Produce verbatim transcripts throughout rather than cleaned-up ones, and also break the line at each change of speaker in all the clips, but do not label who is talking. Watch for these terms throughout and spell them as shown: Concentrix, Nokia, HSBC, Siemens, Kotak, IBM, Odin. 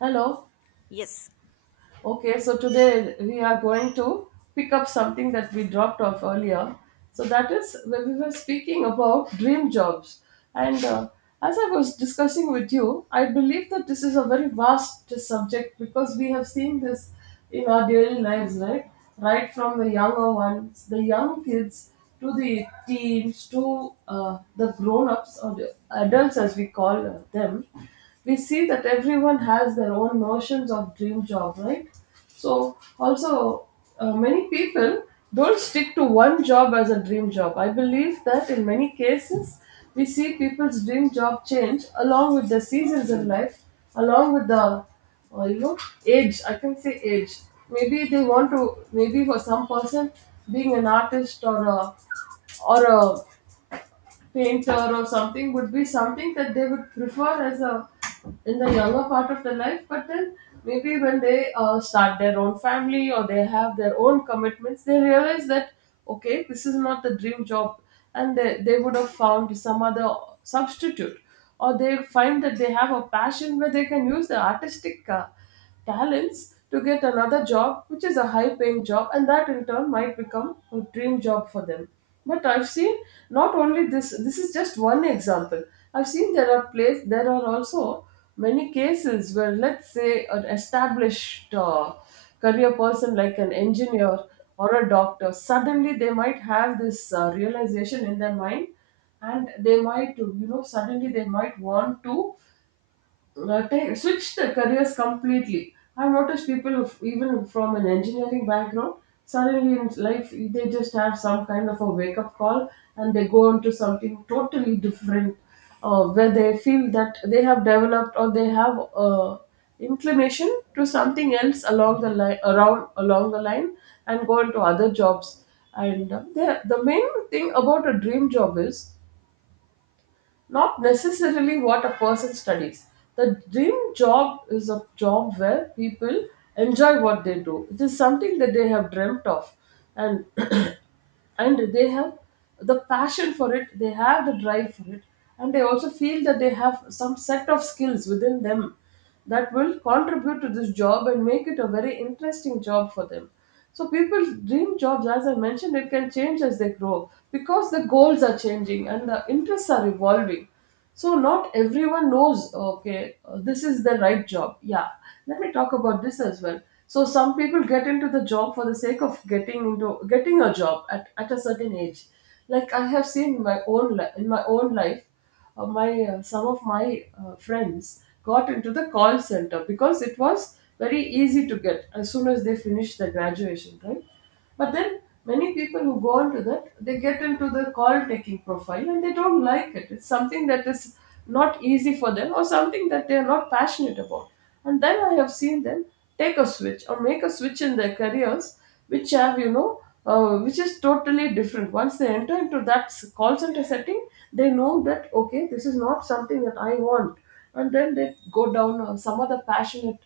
Hello.
Yes.
Okay, so today we are going to pick up something that we dropped off earlier. So that is when we were speaking about dream jobs. And uh, As I was discussing with you, I believe that this is a very vast subject because we have seen this in our daily lives, right? Right from the younger ones, the young kids, to the teens, to uh, the grown ups or the adults as we call them, we see that everyone has their own notions of dream job, right? So also, uh, many people don't stick to one job as a dream job. I believe that in many cases we see people's dream job change along with the seasons in life, along with the uh, you know age. I can say age. Maybe they want to, maybe for some person, being an artist or a or a painter or something would be something that they would prefer as a, in the younger part of their life. But then maybe when they uh, start their own family or they have their own commitments, they realize that okay, this is not the dream job, and they, they would have found some other substitute, or they find that they have a passion where they can use the artistic uh, talents to get another job, which is a high paying job, and that in turn might become a dream job for them. But I've seen, not only this, this is just one example. I've seen there are place, there are also many cases where, let's say, an established uh, career person like an engineer or a doctor, suddenly they might have this uh, realization in their mind, and they might, you know, suddenly they might want to uh, take, switch their careers completely. I've noticed people who, f- even from an engineering background, suddenly in life they just have some kind of a wake up call and they go into something totally different, uh, where they feel that they have developed or they have uh, inclination to something else along the line, around along the line, and go into other jobs. And uh, the the main thing about a dream job is not necessarily what a person studies. The dream job is a job where people enjoy what they do. It is something that they have dreamt of, and and they have the passion for it, they have the drive for it, and they also feel that they have some set of skills within them that will contribute to this job and make it a very interesting job for them. So people's dream jobs, as I mentioned, it can change as they grow because the goals are changing and the interests are evolving. So not everyone knows, okay, uh, this is the right job. Yeah, let me talk about this as well. So some people get into the job for the sake of getting into getting a job at, at a certain age. Like I have seen in my own li- in my own life, uh, my uh, some of my uh, friends got into the call center because it was very easy to get as soon as they finished their graduation, right? But then many people who go into that, they get into the call taking profile and they don't like it. It's something that is not easy for them or something that they are not passionate about. And then I have seen them take a switch or make a switch in their careers, which have, you know, uh, which is totally different. Once they enter into that s- call center setting, they know that, okay, this is not something that I want, and then they go down uh, some other passionate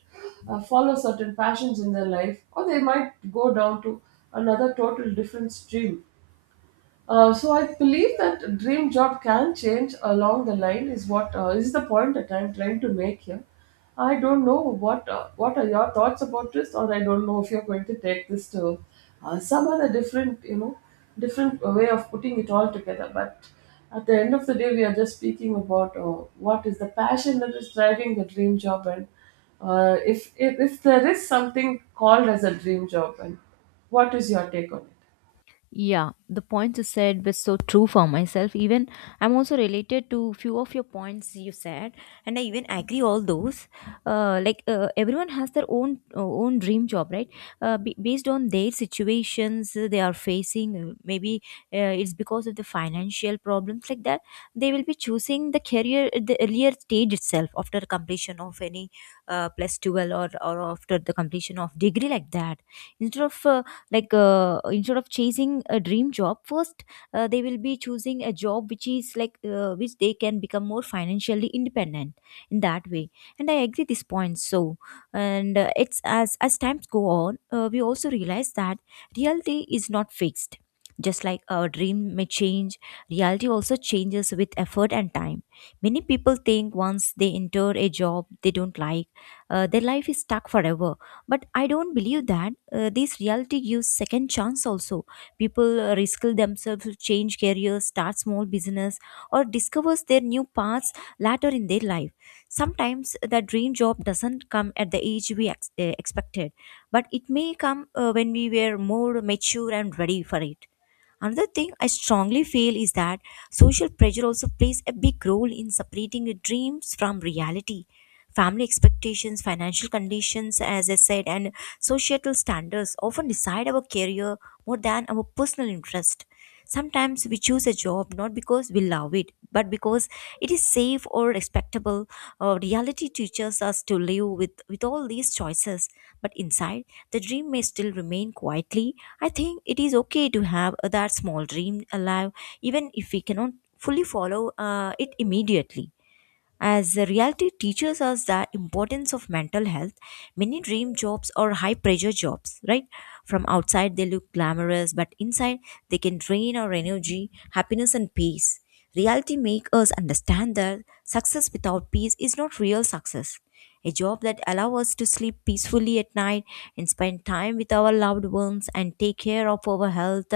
uh, follow certain passions in their life, or they might go down to another total different stream. Uh, so I believe that dream job can change along the line is what, uh, is the point that I'm trying to make here. I don't know what, uh, what are your thoughts about this, or I don't know if you're going to take this to uh, some other different, you know, different way of putting it all together. But at the end of the day, we are just speaking about uh, what is the passion that is driving the dream job, and uh, if, if if there is something called as a dream job, and what is your take on it?
Yeah, the points you said were so true for myself. Even I'm also related to few of your points you said, and I even agree all those. Uh, like uh, everyone has their own uh, own dream job, right? Uh, b- based on their situations uh, they are facing, uh, maybe uh, it's because of the financial problems like that. They will be choosing the career at the earlier stage itself after completion of any uh, plus twelve or or after the completion of degree like that, instead of uh, like uh, instead of chasing a dream job first. Uh, they will be choosing a job which is like uh, which they can become more financially independent in that way, and I agree this point. So, and uh, it's as as times go on, uh, we also realize that reality is not fixed. Just like our dream may change, reality also changes with effort and time. Many people think once they enter a job they don't like, uh, their life is stuck forever, but I don't believe that. Uh, this reality gives second chance also. People uh, risk themselves to change careers, start small business or discovers their new paths later in their life. Sometimes the dream job doesn't come at the age we ex- uh, expected, but it may come uh, when we were more mature and ready for it. Another thing I strongly feel is that social pressure also plays a big role in separating your dreams from reality. Family expectations, financial conditions, as I said, and societal standards often decide our career more than our personal interest. Sometimes we choose a job not because we love it, but because it is safe or respectable. Uh, reality teaches us to live with, with all these choices, but inside, the dream may still remain quietly. I think it is okay to have uh, that small dream alive, even if we cannot fully follow uh, it immediately. As the reality teaches us the importance of mental health, many dream jobs or high pressure jobs, right? From outside they look glamorous, but inside they can drain our energy, happiness and peace. Reality makes us understand that success without peace is not real success. A job that allows us to sleep peacefully at night and spend time with our loved ones and take care of our health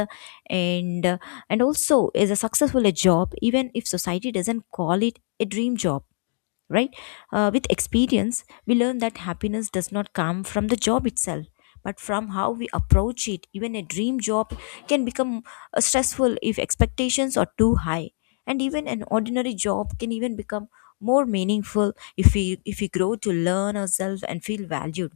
and and also is a successful job, even if society doesn't call it a dream job, right? Uh, with experience, we learn that happiness does not come from the job itself, but from how we approach it. Even a dream job can become uh, stressful if expectations are too high, and even an ordinary job can even become more meaningful if we if we grow to learn ourselves and feel valued.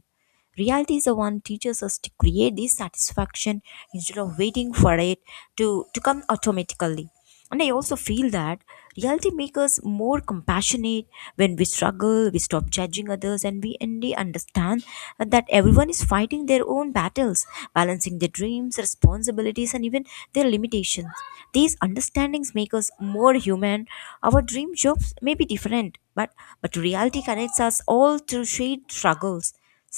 Reality is the one teaches us to create this satisfaction instead of waiting for it to, to come automatically. And I also feel that reality makes us more compassionate. When we struggle, we stop judging others, and we indeed understand that everyone is fighting their own battles, balancing their dreams, responsibilities and even their limitations. These understandings make us more human. Our dream jobs may be different, but but reality connects us all through shared struggles.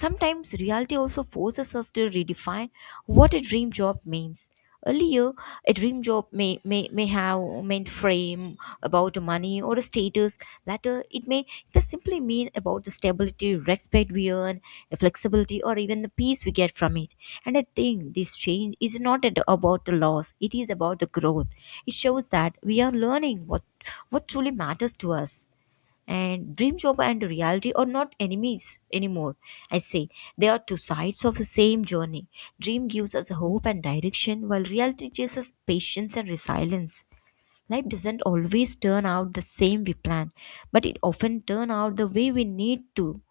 Sometimes reality also forces us to redefine what a dream job means. Earlier, a dream job may, may, may have meant fame about money or a status. Later, it may just simply mean about the stability, respect we earn, the flexibility, or even the peace we get from it. And I think this change is not at- about the loss; it is about the growth. It shows that we are learning what what truly matters to us, and dream job and reality are not enemies anymore, I say. They are two sides of the same journey. Dream gives us hope and direction, while reality chases patience and resilience. Life doesn't always turn out the same we plan, but it often turn out the way we need to.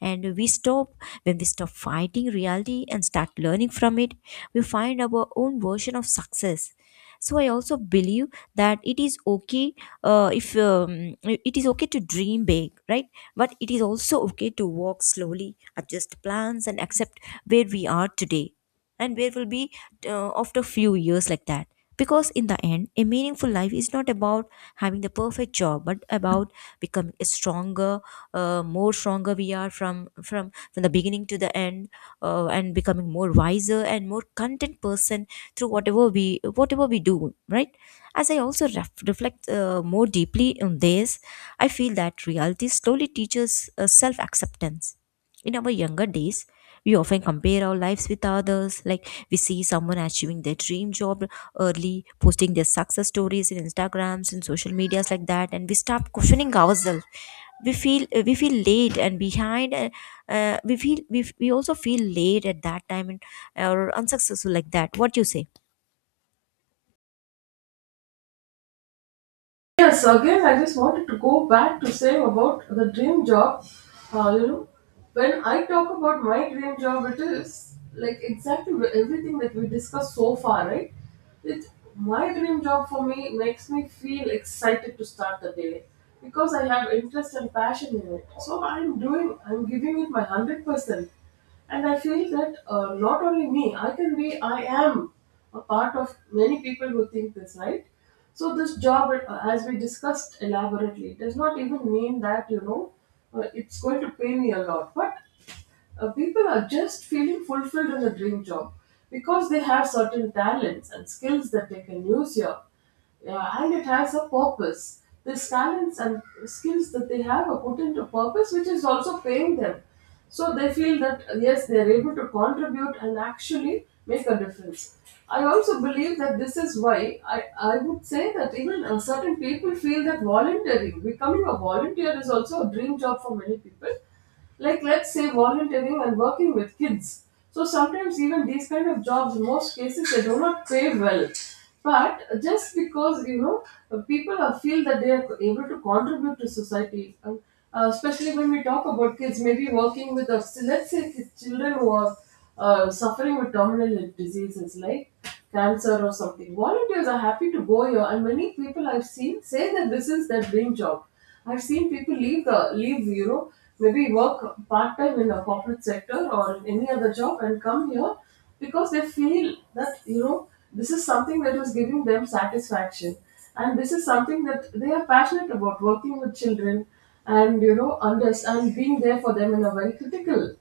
And we stop when we stop fighting reality and start learning from it, we find our own version of success. So I also believe that it is okay uh, if um, it is okay to dream big, right? But it is also okay to walk slowly, adjust plans, and accept where we are today and where we'll be uh, after few years like that, because in the end, a meaningful life is not about having the perfect job, but about becoming a stronger, uh, more stronger we are from from from the beginning to the end, uh, and becoming more wiser and more content person through whatever we whatever we do, right? As I also ref- reflect uh, more deeply on this, I feel that reality slowly teaches uh, self acceptance. In our younger days, we often compare our lives with others. Like we see someone achieving their dream job early, posting their success stories in Instagrams and social medias like that, and we start questioning ourselves. We feel uh, we feel late and behind. Uh, uh, we feel we, f- we also feel late at that time and or unsuccessful like that. What you say?
Yes, again, I just wanted to go back to say about the dream job. Uh, you know, when I talk about my dream job, it is like exactly wh- everything that we discussed so far, right? It, my dream job for me makes me feel excited to start the day because I have interest and passion in it. So I'm doing, I'm giving it my hundred percent, and I feel that, uh, not only me, I can be I am a part of many people who think this, right? So this job, uh, as we discussed elaborately, does not even mean that, you know, uh, it's going to pay me a lot, but uh, people are just feeling fulfilled in the dream job because they have certain talents and skills that they can use here. Yeah, and it has a purpose. These talents and skills that they have are put into purpose, which is also paying them. So they feel that, uh, yes, they are able to contribute and actually make a difference. I also believe that this is why I, I would say that even, uh, certain people feel that volunteering, becoming a volunteer is also a dream job for many people. Like let's say volunteering and working with kids. So sometimes even these kind of jobs, most cases they do not pay well, but just because, you know, people are, feel that they are able to contribute to society, and uh, especially when we talk about kids, maybe working with us, let's say kids, children who are uh, suffering with terminal diseases like cancer or something. Volunteers are happy to go here, and many people I've seen say that this is their dream job. I've seen people leave the leave, you know, maybe work part time in the corporate sector or in any other job and come here because they feel that, you know, this is something that was giving them satisfaction, and this is something that they are passionate about, working with children, and you know, under and being there for them in a very critical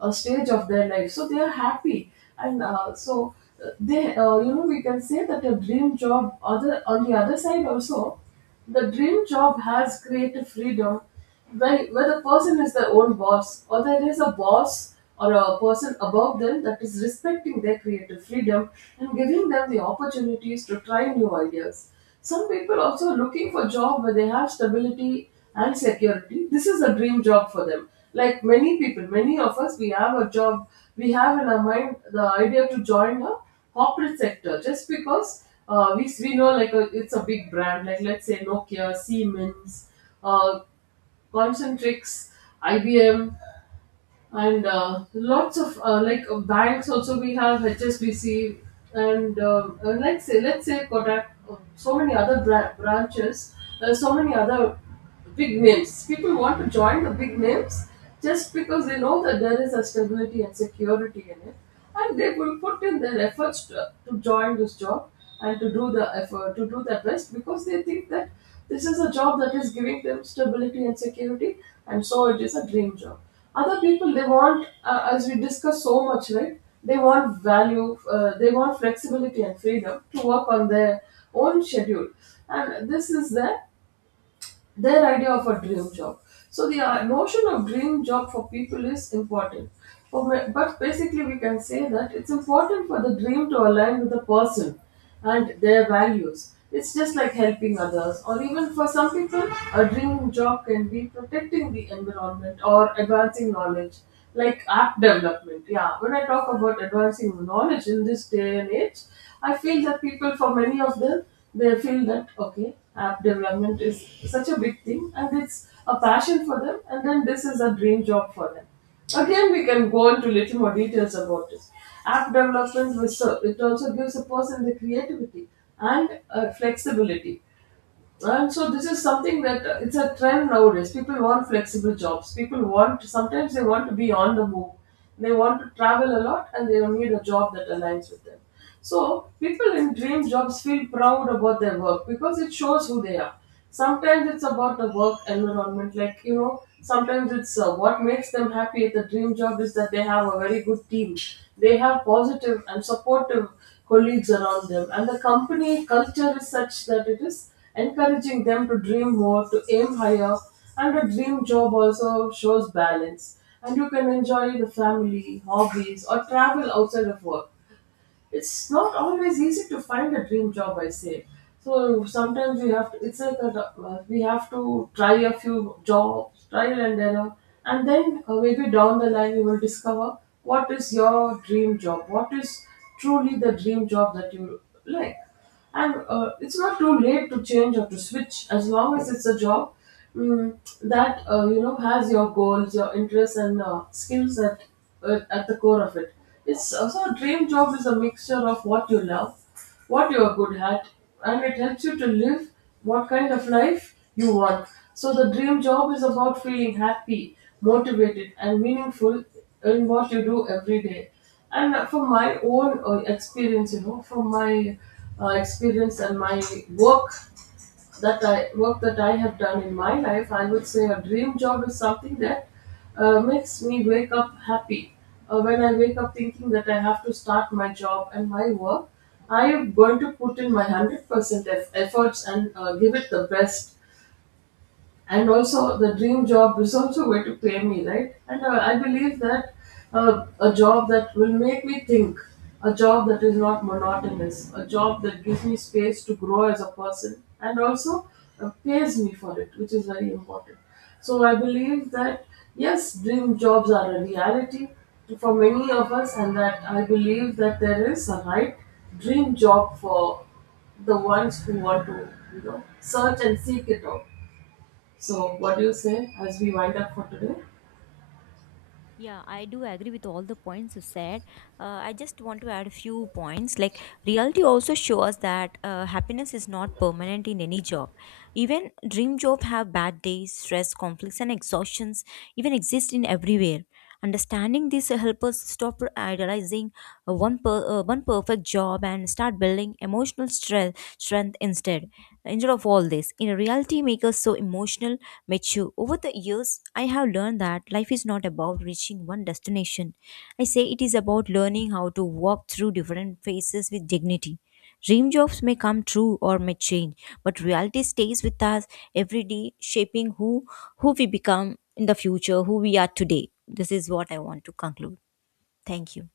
uh, stage of their life, so they are happy. And uh, so uh, they uh, You know, we can say that a dream job, other, on the other side also, the dream job has creative freedom where, where the person is their own boss, or there is a boss or a person above them that is respecting their creative freedom and giving them the opportunities to try new ideas. Some people also are looking for job where they have stability and security. This is a dream job for them. Like many people, many of us, we have a job, we have in our mind the idea to join a corporate sector just because, uh, we, we know like a, it's a big brand, like let's say Nokia, Siemens, uh, Concentrix, I B M, and uh, lots of, uh, like uh, banks also, we have H S B C, and uh, uh, let's say let's say Kotak, uh, so many other bra- branches, uh, so many other big names. People want to join the big names just because they know that there is a stability and security in it, and they will put in their efforts to, to join this job and to do the effort to do their best because they think that this is a job that is giving them stability and security, and so it is a dream job. Other people, they want, uh, as we discuss so much, right, they want value, uh, they want flexibility and freedom to work on their own schedule, and this is there, their idea of a dream job. So the, uh, notion of dream job for people is important. For ma- But basically, we can say that it's important for the dream to align with the person and their values. It's just like helping others, or even for some people, a dream job can be protecting the environment or advancing knowledge, like app development. Yeah, when I talk about advancing knowledge in this day and age, I feel that people, for many of them, they feel that okay, app development is such a big thing and it's a passion for them, and then this is a dream job for them. Again, we can go into little more details about this. App development was, so it also gives a person the creativity and uh, flexibility. And so this is something that, uh, it's a trend nowadays. People want flexible jobs. People want, sometimes they want to be on the move. They want to travel a lot and they need a job that aligns with them. So people in dream jobs feel proud about their work because it shows who they are. Sometimes it's about the work environment, like, you know. Sometimes it's, uh, what makes them happy at the dream job is that they have a very good team. They have positive and supportive colleagues around them. And the company culture is such that it is encouraging them to dream more, to aim higher, and a dream job also shows balance. And you can enjoy the family, hobbies, or travel outside of work. It's not always easy to find a dream job, I say. So sometimes we have to, it's like a, uh, we have to try a few jobs, trial and error, and then, uh, maybe down the line you will discover what is your dream job, what is truly the dream job that you like. And uh, it's not too late to change or to switch as long as it's a job, mm, that, uh, you know, has your goals, your interests, and uh, skills at, uh, at the core of it. It's also, a dream job is a mixture of what you love, what you are good at, and it helps you to live what kind of life you want. So the dream job is about feeling happy, motivated, and meaningful in what you do every day. And uh, From my own uh, experience, you know, from my uh, experience and my work that I work that I have done in my life, I would say a dream job is something that uh, makes me wake up happy. Uh, when I wake up thinking that I have to start my job and my work, I am going to put in my hundred percent eff- efforts and uh, give it the best. And also the dream job is also going to pay me, right? and uh, I believe that, uh, a job that will make me think, a job that is not monotonous, a job that gives me space to grow as a person, and also uh, pays me for it, which is very important. So I believe that yes, dream jobs are a reality for many of us, and that I believe that there is a right dream job for the ones who want to, you know, search and seek it out. So, what do you say as we wind up for today?
Yeah, I do agree with all the points you said. Uh, I just want to add a few points. Like, reality also shows that uh, happiness is not permanent in any job. Even dream job have bad days, stress, conflicts, and exhaustions even exist in everywhere. Understanding this helps us stop idealizing uh, one per, uh, one perfect job and start building emotional strength, strength instead. Instead of all this, in reality, make us so emotional, mature. Over the years, I have learned that life is not about reaching one destination. I say it is about learning how to walk through different phases with dignity. Dream jobs may come true or may change, but reality stays with us every day, shaping who who we become in the future, who we are today. This is what I want to conclude. Thank you.